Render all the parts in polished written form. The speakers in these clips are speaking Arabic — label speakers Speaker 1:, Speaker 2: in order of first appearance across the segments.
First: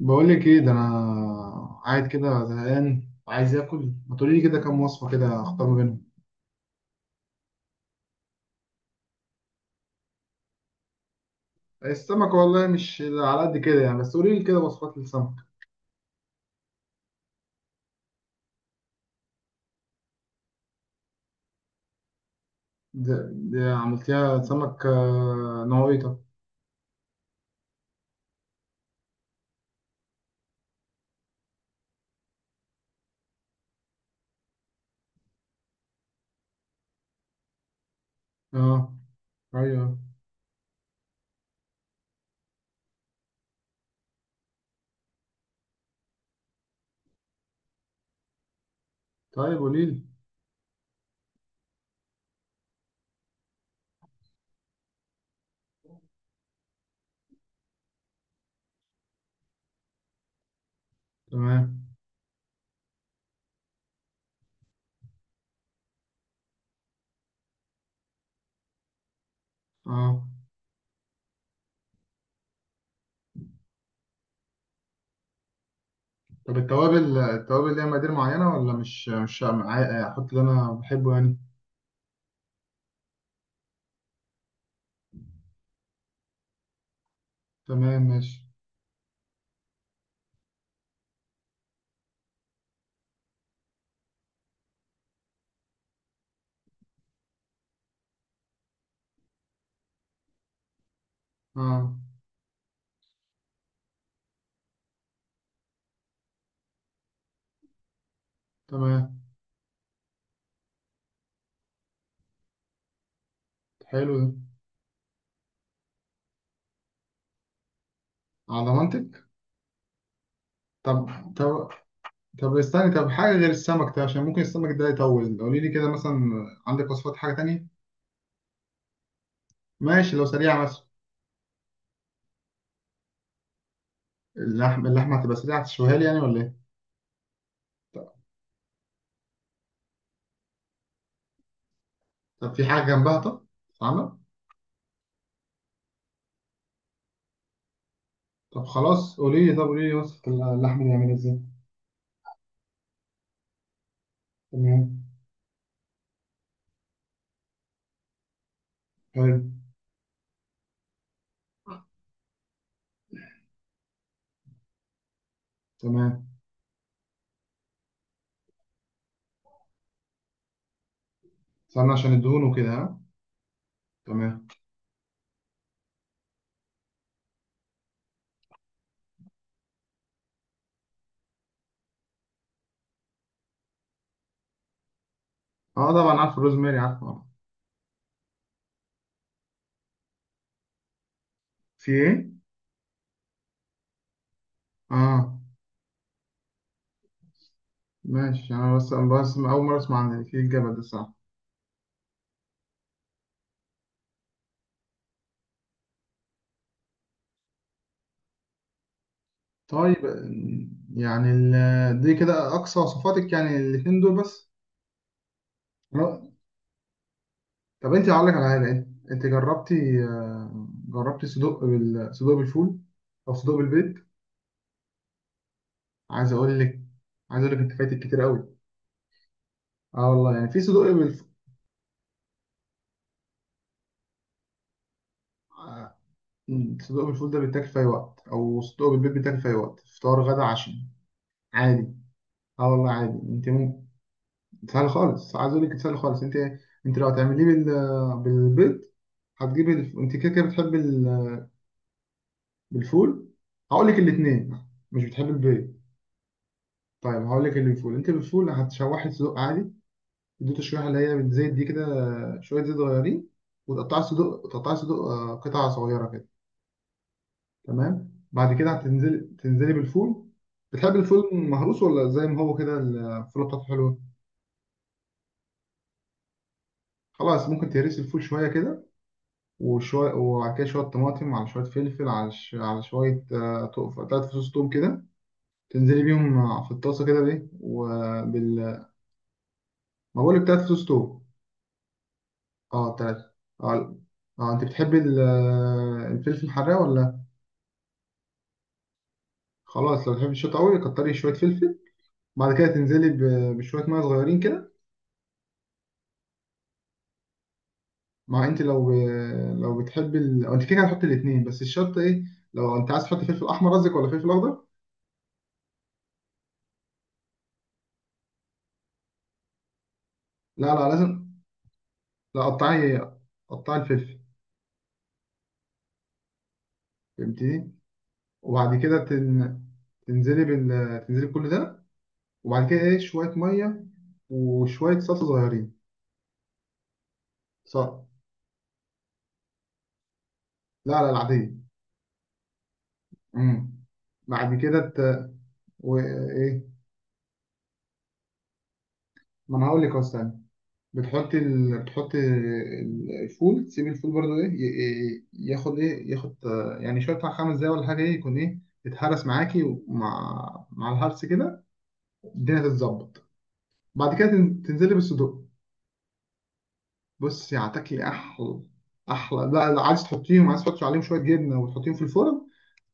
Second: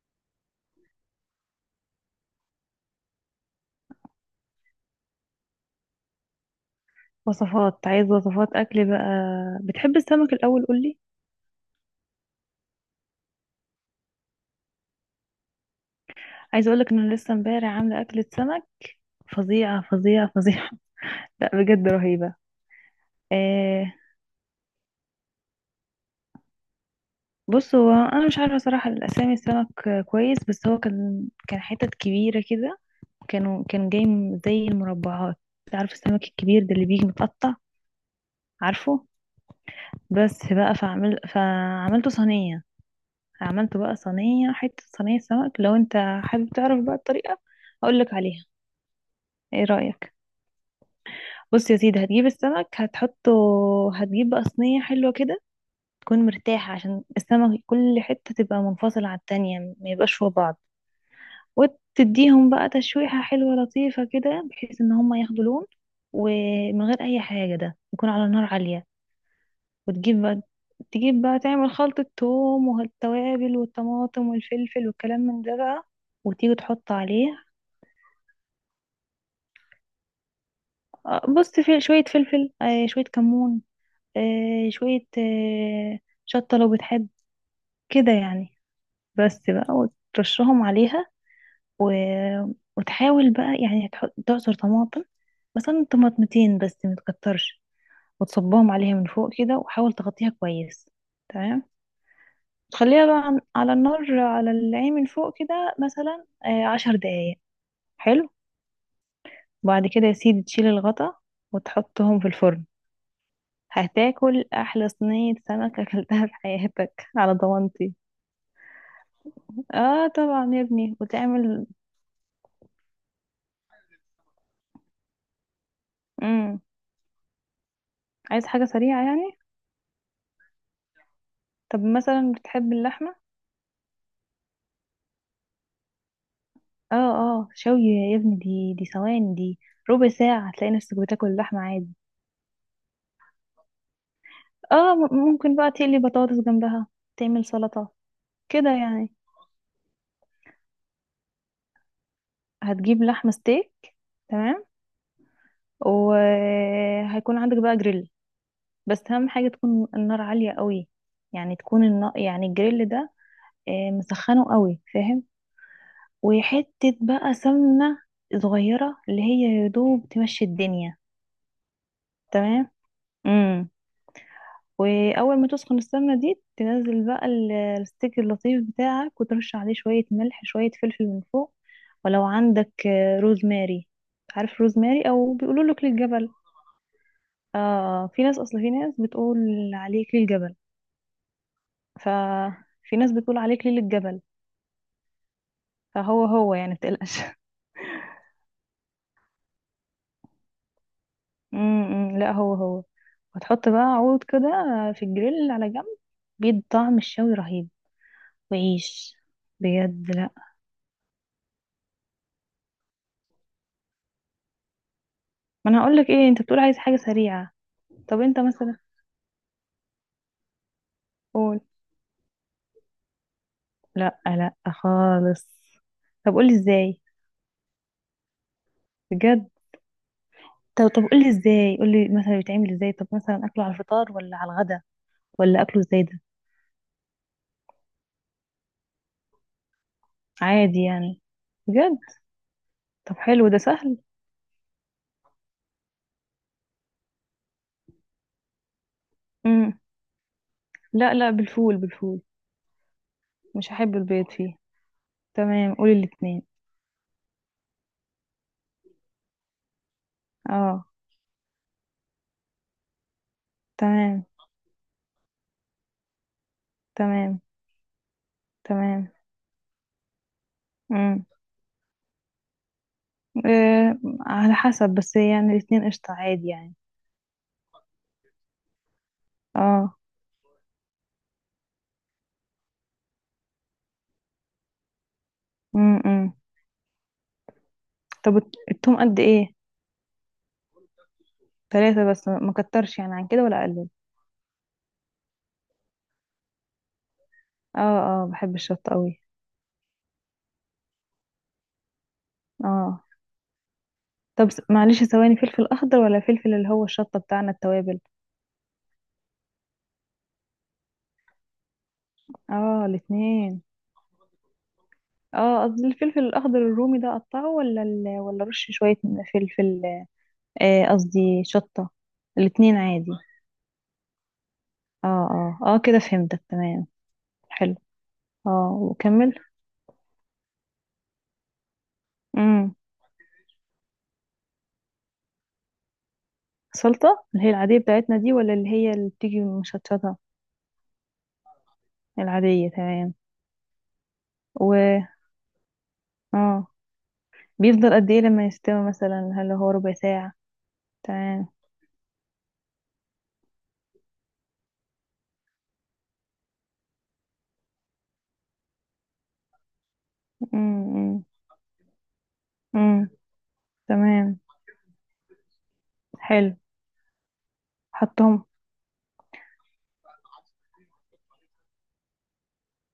Speaker 1: بقول لك ايه ده. انا قاعد كده زهقان وعايز اكل، ما تقولي لي كده كام وصفه كده اختار ما بينهم.
Speaker 2: عايز وصفات اكل بقى. بتحب السمك الاول؟ قولي.
Speaker 1: السمك والله مش على قد كده يعني، بس قولي لي كده وصفات للسمك.
Speaker 2: عايزه اقولك ان انا لسه امبارح عامله اكله سمك فظيعه فظيعه فظيعه. لا بجد رهيبه.
Speaker 1: ده
Speaker 2: آه،
Speaker 1: عملتيها سمك آه، نوعيته.
Speaker 2: بص هو انا مش عارفه صراحه الاسامي. السمك كويس، بس هو كان حتت كبيره كده. كان جاي زي المربعات. عارف السمك الكبير ده اللي بيجي متقطع؟
Speaker 1: اه.
Speaker 2: عارفه؟
Speaker 1: ايوه.
Speaker 2: بس بقى، فعملته صينيه. عملته بقى صينيه، صينيه سمك. لو انت حابب تعرف بقى الطريقه اقولك عليها،
Speaker 1: طيب
Speaker 2: ايه
Speaker 1: قولي لي.
Speaker 2: رايك؟ بص يا سيدي، هتجيب السمك هتحطه. هتجيب بقى صينية حلوة كده، تكون مرتاحة، عشان السمك كل حتة تبقى منفصلة عن التانية، ما يبقاش فوق بعض.
Speaker 1: تمام.
Speaker 2: وتديهم بقى تشويحة حلوة لطيفة كده، بحيث ان هما ياخدوا لون، ومن غير اي حاجة. ده يكون على نار عالية.
Speaker 1: اه.
Speaker 2: وتجيب بقى تجيب بقى تعمل خلطة توم والتوابل والطماطم والفلفل والكلام من ده بقى، وتيجي
Speaker 1: طب
Speaker 2: تحط
Speaker 1: التوابل،
Speaker 2: عليه.
Speaker 1: التوابل ليها مقادير معينه ولا مش مش عا- احط اللي انا بحبه يعني؟
Speaker 2: بص، في شوية فلفل، شوية كمون، آه، شوية آه، شطة لو بتحب،
Speaker 1: تمام
Speaker 2: كده
Speaker 1: ماشي.
Speaker 2: يعني. بس بقى، وترشهم عليها و... وتحاول بقى يعني تحط تعصر طماطم، مثلا طماطمتين بس متكترش، وتصبهم عليها من فوق كده، وحاول تغطيها كويس، تمام.
Speaker 1: اه.
Speaker 2: تخليها بقى على النار على العين من فوق كده، مثلا 10 دقايق. حلو.
Speaker 1: تمام.
Speaker 2: بعد كده يا سيدي تشيل الغطا وتحطهم في الفرن.
Speaker 1: حلو ده.
Speaker 2: هتاكل احلى صينية سمك اكلتها في حياتك على ضمانتي.
Speaker 1: على ضمانتك؟
Speaker 2: اه طبعا يا ابني،
Speaker 1: طب
Speaker 2: وتعمل.
Speaker 1: طب طب حاجة غير السمك ده، عشان ممكن السمك ده يطول، قولي لي كده مثلا
Speaker 2: امم،
Speaker 1: عندك وصفات حاجة تانية.
Speaker 2: عايز حاجة سريعة يعني؟
Speaker 1: ماشي لو سريعة مثلا.
Speaker 2: طب مثلا بتحب اللحمة؟
Speaker 1: اللحم، اللحمة هتبقى سريعة تشويها لي يعني ولا ايه؟
Speaker 2: اه اه، شوي
Speaker 1: طب,
Speaker 2: يا ابني، دي ثواني دي، ربع ساعة هتلاقي نفسك بتاكل اللحمة عادي.
Speaker 1: طب في حاجة جنبها طب تتعمل؟
Speaker 2: اه، ممكن بقى تقلي بطاطس جنبها، تعمل سلطة،
Speaker 1: طب
Speaker 2: كده يعني.
Speaker 1: خلاص قولي لي، طب قولي لي وصفة اللحمة دي عاملة ازاي.
Speaker 2: هتجيب لحمة ستيك، تمام.
Speaker 1: تمام.
Speaker 2: وهيكون عندك بقى جريل، بس أهم
Speaker 1: حلو.
Speaker 2: حاجة تكون النار عالية قوي. يعني تكون النار، يعني الجريل ده مسخنه قوي، فاهم.
Speaker 1: تمام.
Speaker 2: وحتة بقى سمنة صغيرة، اللي هي يدوب تمشي الدنيا.
Speaker 1: استنى عشان الدهون
Speaker 2: تمام.
Speaker 1: وكده، ها.
Speaker 2: مم.
Speaker 1: تمام.
Speaker 2: واول ما تسخن السمنه دي، تنزل بقى الستيك اللطيف بتاعك، وترش عليه شويه ملح، شويه فلفل من فوق. ولو عندك روزماري، عارف روزماري، او بيقولوا له كل
Speaker 1: اه طبعا
Speaker 2: الجبل.
Speaker 1: عارف الروزماري، عارفه آه.
Speaker 2: اه، في ناس، اصل في ناس بتقول عليه كل الجبل.
Speaker 1: في ايه؟
Speaker 2: ففي ناس بتقول عليه كل الجبل،
Speaker 1: اه.
Speaker 2: فهو هو يعني، متقلقش.
Speaker 1: ماشي، انا بس اول مرة اسمع عن في الجبل ده، صح.
Speaker 2: امم، لا، هو هو. وتحط بقى عود كده في الجريل على جنب، بيدي طعم الشوي رهيب. وعيش،
Speaker 1: طيب،
Speaker 2: بجد، لا.
Speaker 1: يعني دي كده اقصى وصفاتك يعني الاتنين دول بس؟
Speaker 2: ما انا هقول لك
Speaker 1: لا.
Speaker 2: ايه، انت بتقول عايز حاجه سريعه.
Speaker 1: طب انت
Speaker 2: طب
Speaker 1: هقول لك
Speaker 2: انت
Speaker 1: على حاجه،
Speaker 2: مثلا
Speaker 1: انت جربتي آه، جربتي
Speaker 2: قول.
Speaker 1: صدوق صدوق بالفول او صدوق بالبيض؟
Speaker 2: لا لا خالص.
Speaker 1: عايز
Speaker 2: طب قولي
Speaker 1: اقول لك
Speaker 2: ازاي؟
Speaker 1: عايز اقول لك انت فايتك كتير قوي.
Speaker 2: بجد؟
Speaker 1: اه والله يعني في صدوق
Speaker 2: طب قولي ازاي، قولي مثلا بيتعمل ازاي، طب مثلا اكله على الفطار ولا على الغدا، ولا اكله
Speaker 1: آه،
Speaker 2: ازاي ده؟
Speaker 1: صدوق بالفول ده بيتاكل في اي وقت، او صدوق بالبيض بيتاكل في اي وقت، فطار غدا عشاء
Speaker 2: عادي يعني؟
Speaker 1: عادي.
Speaker 2: بجد؟
Speaker 1: اه والله
Speaker 2: طب
Speaker 1: عادي
Speaker 2: حلو،
Speaker 1: انت
Speaker 2: ده
Speaker 1: ممكن.
Speaker 2: سهل.
Speaker 1: سهل خالص، عايز اقول لك سهل خالص. انت لو هتعمليه بالبيض،
Speaker 2: امم،
Speaker 1: انت كده كده بتحبي
Speaker 2: لا لا، بالفول، بالفول.
Speaker 1: بالفول.
Speaker 2: مش
Speaker 1: هقول
Speaker 2: هحب
Speaker 1: لك
Speaker 2: البيض فيه.
Speaker 1: الاثنين. مش بتحب البيض.
Speaker 2: تمام، قولي الاتنين.
Speaker 1: طيب هقول لك اللي بالفول. انت بالفول هتشوحي الصدوق عادي، تدوه
Speaker 2: اه.
Speaker 1: تشويحه اللي هي بالزيت دي كده، شويه زيت صغيرين. وتقطعي
Speaker 2: تمام
Speaker 1: الصدوق، تقطعي الصدوق آه، قطع صغيره كده.
Speaker 2: تمام
Speaker 1: تمام. بعد كده
Speaker 2: تمام.
Speaker 1: تنزلي بالفول. بتحب
Speaker 2: امم.
Speaker 1: الفول مهروس ولا زي ما هو كده؟ الفول بتاعته حلوه.
Speaker 2: إيه، على حسب، بس يعني الاتنين قشطة، عادي يعني.
Speaker 1: خلاص، ممكن تهرسي الفول شويه كده.
Speaker 2: اه.
Speaker 1: وشويه، وبعد كده شويه طماطم على شويه فلفل على على شويه آه، 3 فصوص توم كده. تنزلي
Speaker 2: امم.
Speaker 1: بيهم آه، في الطاسه كده بايه
Speaker 2: طب
Speaker 1: وبال.
Speaker 2: التوم قد ايه؟
Speaker 1: ما بقولك 3 فصوص توم.
Speaker 2: 3 بس، ما
Speaker 1: اه
Speaker 2: كترش يعني عن
Speaker 1: تلاتة.
Speaker 2: كده ولا اقلل؟
Speaker 1: اه. اه انت بتحبي الفلفل الحراق ولا؟
Speaker 2: اه اه، بحب الشطة قوي.
Speaker 1: خلاص لو بتحبي الشطة قوي كتري شوية فلفل. بعد كده
Speaker 2: اه.
Speaker 1: تنزلي بشوية مية صغيرين
Speaker 2: طب
Speaker 1: كده.
Speaker 2: معلش ثواني، فلفل اخضر، ولا فلفل اللي هو الشطة بتاعنا التوابل؟
Speaker 1: مع انت لو، لو بتحبي أو انت كده كده هتحطي الاتنين، بس الشطة ايه؟ لو
Speaker 2: اه
Speaker 1: انت عايز تحطي فلفل
Speaker 2: الاتنين.
Speaker 1: احمر قصدك ولا فلفل اخضر؟
Speaker 2: اه قصدي الفلفل الاخضر الرومي ده، اقطعه؟ ولا ال... ولا رش شوية فلفل؟
Speaker 1: لا لا لازم.
Speaker 2: قصدي شطة.
Speaker 1: لا،
Speaker 2: الاتنين
Speaker 1: قطعي.
Speaker 2: عادي.
Speaker 1: قطعي الفلفل.
Speaker 2: اه اه اه كده فهمتك، تمام.
Speaker 1: فهمتني؟
Speaker 2: حلو. اه،
Speaker 1: وبعد كده
Speaker 2: وكمل.
Speaker 1: تنزلي تنزلي بكل ده. وبعد
Speaker 2: امم.
Speaker 1: كده ايه، شوية مية وشوية صلصة صغيرين.
Speaker 2: سلطة اللي هي العادية
Speaker 1: صح.
Speaker 2: بتاعتنا دي، ولا اللي هي اللي بتيجي مشطشطة؟
Speaker 1: لا لا، العادية.
Speaker 2: العادية، تمام.
Speaker 1: امم. بعد
Speaker 2: و...
Speaker 1: كده وايه.
Speaker 2: اه. بيفضل قد ايه لما يستوي، مثلا هل
Speaker 1: ما انا
Speaker 2: هو
Speaker 1: هقول
Speaker 2: ربع
Speaker 1: لك
Speaker 2: ساعة؟
Speaker 1: اصلا.
Speaker 2: تمام.
Speaker 1: بتحطي الفول، تسيبي الفول برضو ايه، ياخد ايه، ياخد آه، يعني شويه بتاع 5 دقايق ولا حاجه، ايه يكون ايه، يتهرس معاكي ومع
Speaker 2: امم
Speaker 1: الهرس كده الدنيا
Speaker 2: امم.
Speaker 1: تتظبط. بعد كده
Speaker 2: تمام.
Speaker 1: تنزلي بالصدوق.
Speaker 2: حلو.
Speaker 1: بصي هتاكلي
Speaker 2: حطهم.
Speaker 1: احلى. لا لا، عايز تحطيهم، عايز تحطي عليهم شويه جبنه وتحطيهم في الفرن،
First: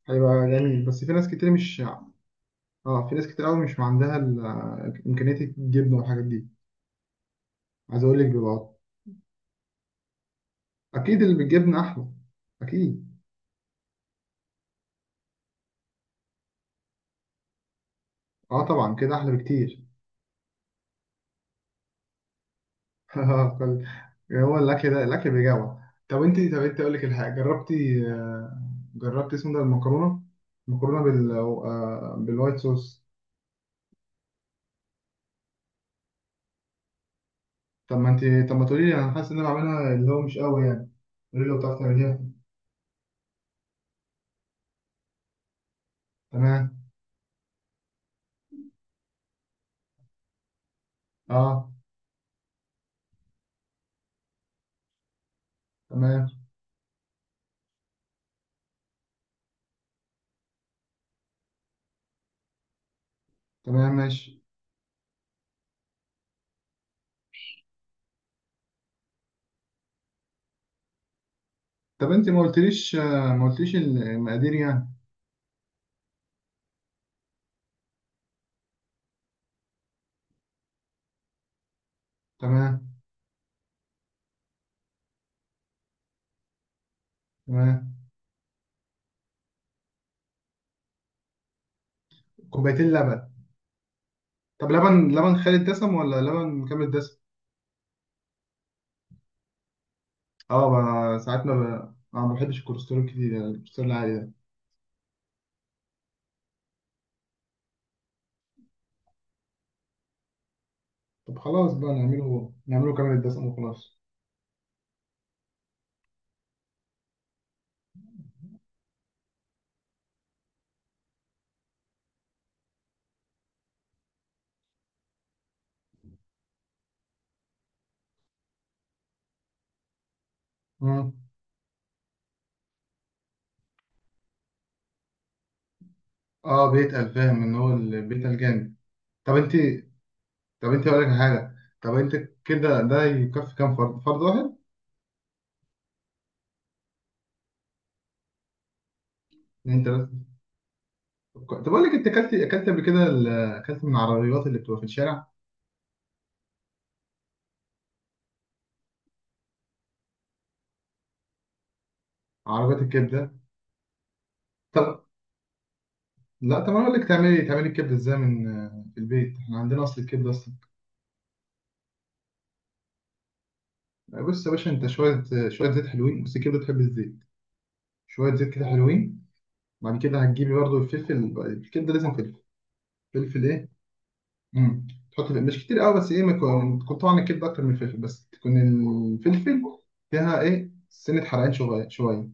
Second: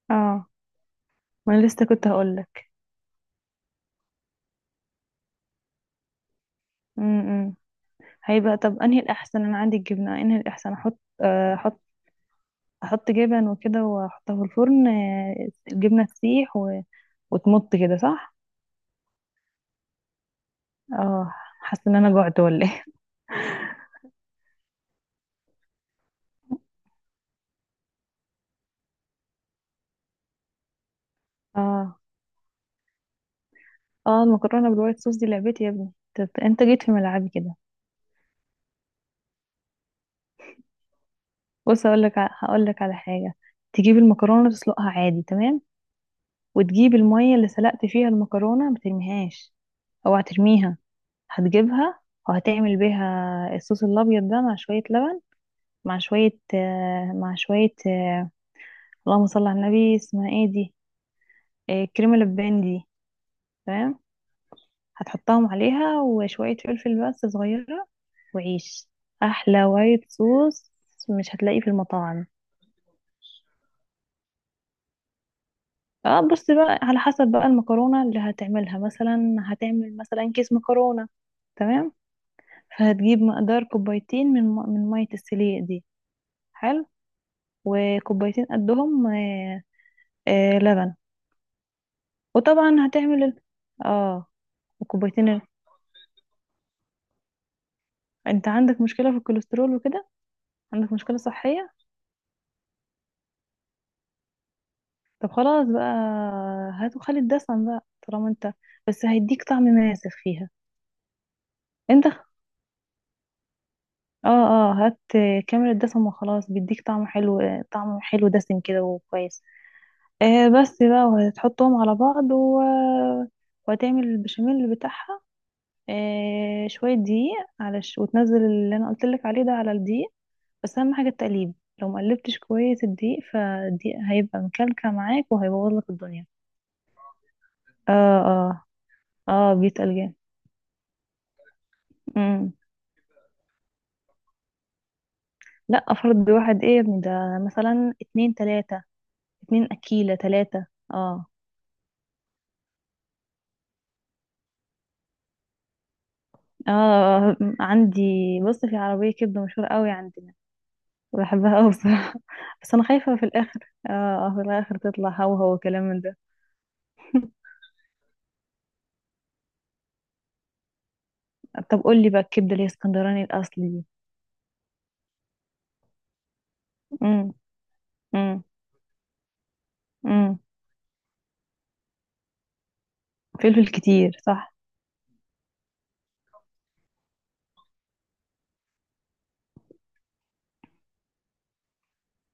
Speaker 1: هيبقى
Speaker 2: اه،
Speaker 1: جميل. بس في ناس كتير
Speaker 2: ما انا
Speaker 1: مش،
Speaker 2: لسه كنت هقول لك.
Speaker 1: اه، في ناس كتير قوي مش عندها امكانيه الجبنه والحاجات دي.
Speaker 2: امم.
Speaker 1: عايز اقول لك
Speaker 2: هيبقى.
Speaker 1: بيبقى
Speaker 2: طب، انهي الاحسن، انا عندي الجبنة، انهي الاحسن احط،
Speaker 1: اكيد اللي بالجبنه
Speaker 2: احط.
Speaker 1: احلى.
Speaker 2: احط
Speaker 1: اكيد.
Speaker 2: جبن وكده واحطها في الفرن، الجبنة تسيح و... وتمط كده، صح؟
Speaker 1: اه طبعا كده احلى بكتير.
Speaker 2: اه. حاسة ان انا جوعت ولا ايه؟
Speaker 1: كل- يعني هو الاكل ده الاكل بيجوع. طب انت اقول لك الحاجه جربتي آه، جربتي اسمه ده، المكرونه، المكرونه بال
Speaker 2: اه.
Speaker 1: آه، بالوايت صوص.
Speaker 2: اه، المكرونة بالوايت صوص دي لعبتي يا ابني، طب انت جيت في ملعبي كده.
Speaker 1: طب ما انت، طب ما تقولي لي، انا حاسس ان انا بعملها اللي هو مش قوي يعني، قولي لي لو بتعرف
Speaker 2: بص هقول لك،
Speaker 1: تعمليها.
Speaker 2: على حاجه. تجيب المكرونه تسلقها عادي، تمام.
Speaker 1: تمام.
Speaker 2: وتجيب الميه اللي سلقت فيها المكرونه، ما ترميهاش، اوعى ترميها.
Speaker 1: اه.
Speaker 2: هتجيبها وهتعمل بيها الصوص الابيض ده، مع شويه لبن، مع
Speaker 1: تمام.
Speaker 2: شويه اللهم صل على النبي، اسمها ايه دي، كريمه لبان دي.
Speaker 1: تمام
Speaker 2: تمام.
Speaker 1: ماشي.
Speaker 2: هتحطهم عليها، وشويه فلفل بس صغيره. وعيش احلى وايت صوص مش هتلاقيه في
Speaker 1: طب
Speaker 2: المطاعم.
Speaker 1: انت ما قلتليش آه، ما قلتليش المقادير يعني.
Speaker 2: اه، بصي بقى، على حسب بقى المكرونة اللي هتعملها. مثلا هتعمل مثلا كيس مكرونة، تمام.
Speaker 1: تمام.
Speaker 2: فهتجيب مقدار كوبايتين من مية السليق دي، حلو.
Speaker 1: تمام.
Speaker 2: وكوبايتين قدهم، آه آه، لبن. وطبعا
Speaker 1: كوبايتين
Speaker 2: هتعمل
Speaker 1: لبن
Speaker 2: ال... اه.
Speaker 1: طب لبن،
Speaker 2: وكوبايتين
Speaker 1: لبن
Speaker 2: ال...
Speaker 1: خالي الدسم ولا لبن مكمل الدسم؟
Speaker 2: انت عندك مشكلة في الكوليسترول وكده؟
Speaker 1: اه
Speaker 2: عندك مشكلة
Speaker 1: بقى ساعات ما
Speaker 2: صحية؟
Speaker 1: ب... أنا ما بحبش الكوليسترول كتير، يعني الكوليسترول العالي ده.
Speaker 2: طب خلاص بقى، هات وخلي الدسم بقى طالما انت، بس هيديك طعم ماسخ فيها.
Speaker 1: طب خلاص بقى،
Speaker 2: انت
Speaker 1: نعمله كامل الدسم وخلاص.
Speaker 2: اه اه، هات كاميرا دسم وخلاص، بيديك طعم حلو، طعم حلو دسم كده وكويس. آه بس بقى، وهتحطهم على بعض و... وهتعمل البشاميل بتاعها. آه، شوية دقيق على ش... وتنزل اللي انا قلت لك عليه ده على الدقيق. بس اهم حاجة
Speaker 1: مم.
Speaker 2: التقليب. لو مقلبتش كويس الدقيق، فالدقيق هيبقى مكلكع معاك وهيبوظ لك الدنيا.
Speaker 1: اه بيتقل، فاهم، ان هو اللي
Speaker 2: اه
Speaker 1: بيتقل
Speaker 2: اه
Speaker 1: جامد. طب
Speaker 2: اه،
Speaker 1: انت
Speaker 2: بيتقل جامد.
Speaker 1: طب انت اقول لك حاجه. طب انت
Speaker 2: مم.
Speaker 1: كده ده يكفي كام فرد، فرد واحد؟
Speaker 2: لا فرد واحد ايه يا ابني ده، مثلا اتنين تلاتة، اتنين
Speaker 1: اتنين تلاته.
Speaker 2: اكيلة تلاتة. اه
Speaker 1: طب اقول لك انت اكلت، اكلت من العربيات اللي بتبقى في الشارع،
Speaker 2: اه عندي. بص، في عربية كبدة مشهورة قوي عندنا، بحبها قوي بصراحة. بس
Speaker 1: عربيات
Speaker 2: انا خايفة في
Speaker 1: الكبده؟
Speaker 2: الاخر اه في الاخر
Speaker 1: طب
Speaker 2: تطلع هو هو كلام من ده.
Speaker 1: لا، طب انا اقول لك تعملي، تعملي الكبده ازاي من آه، في البيت، احنا عندنا اصل الكبده اصلا.
Speaker 2: طب قول لي بقى الكبدة اللي هي اسكندراني الاصلي دي.
Speaker 1: بص يا باشا، انت شويه شويه زيت حلوين، بس الكبده بتحب الزيت.
Speaker 2: امم
Speaker 1: شويه
Speaker 2: امم
Speaker 1: زيت كده حلوين. بعد كده
Speaker 2: امم.
Speaker 1: هتجيبي برضو الفلفل، الكبده لازم فلفل. فلفل
Speaker 2: فلفل
Speaker 1: ايه؟
Speaker 2: كتير صح.
Speaker 1: امم. تحط فلفل. مش كتير قوي، بس ايه، ما يكون، تكون طعم الكبده اكتر من الفلفل، بس تكون الفلفل فيها ايه، سنه حرقان شويه شويه.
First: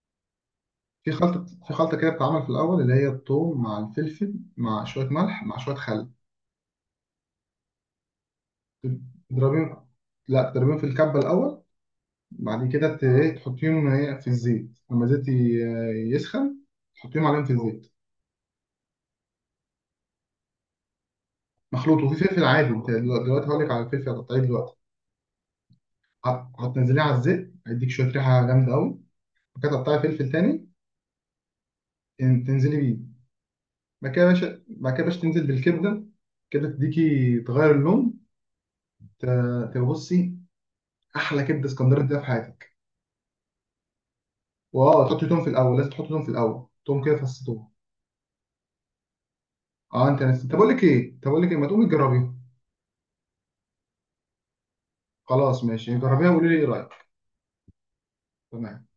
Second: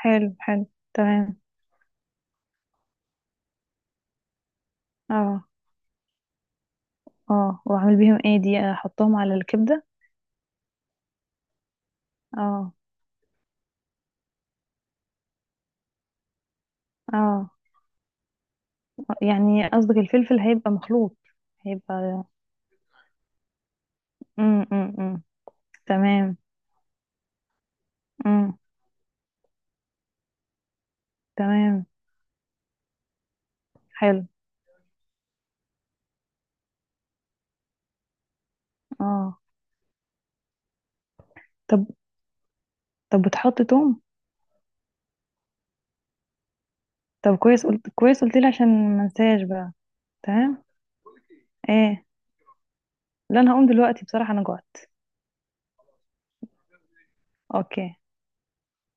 Speaker 2: حلو حلو.
Speaker 1: في
Speaker 2: تمام.
Speaker 1: خلطه، في خلطه كده بتتعمل في الاول، اللي هي الثوم مع الفلفل مع شويه ملح
Speaker 2: اه.
Speaker 1: مع شويه خل.
Speaker 2: اه، واعمل بيهم ايه، دي احطهم على الكبدة؟
Speaker 1: تضربيهم. لا، تضربيهم في الكبه الاول. بعد
Speaker 2: اه
Speaker 1: كده ايه، تحطيهم ايه في الزيت لما الزيت يسخن، تحطيهم عليهم
Speaker 2: اه،
Speaker 1: في الزيت.
Speaker 2: يعني قصدك الفلفل هيبقى مخلوط،
Speaker 1: مخلوط، وفي
Speaker 2: هيبقى.
Speaker 1: فلفل عادي، انت دلوقتي هقول لك على الفلفل هتقطعيه دلوقتي.
Speaker 2: أمم. تمام.
Speaker 1: هتنزليه على الزيت، هيديك شويه ريحه
Speaker 2: امم.
Speaker 1: جامده قوي. بعد كده هتقطعي فلفل تاني.
Speaker 2: تمام.
Speaker 1: تنزلي بيه. بعد كده
Speaker 2: حلو.
Speaker 1: يا باشا، بعد كده يا باشا تنزل بالكبده، كده تديكي تغير اللون.
Speaker 2: اه.
Speaker 1: تبصي. احلى كبده
Speaker 2: طب
Speaker 1: اسكندراني تديها في حياتك.
Speaker 2: طب، بتحط توم؟
Speaker 1: واه، تحطي توم في الاول، لازم تحطي توم في الاول، توم كده
Speaker 2: طب
Speaker 1: فص
Speaker 2: كويس،
Speaker 1: توم.
Speaker 2: قلت كويس، قلت لي عشان ما انساش بقى.
Speaker 1: اه انت نسيت؟ طب
Speaker 2: تمام.
Speaker 1: اقول لك ايه، طب اقول لك ايه، ما تقومي
Speaker 2: ايه.
Speaker 1: تجربيها.
Speaker 2: لا انا هقوم دلوقتي بصراحة، انا جوعت.
Speaker 1: خلاص ماشي، جربيها وقولي لي ايه رايك.
Speaker 2: اوكي.
Speaker 1: تمام.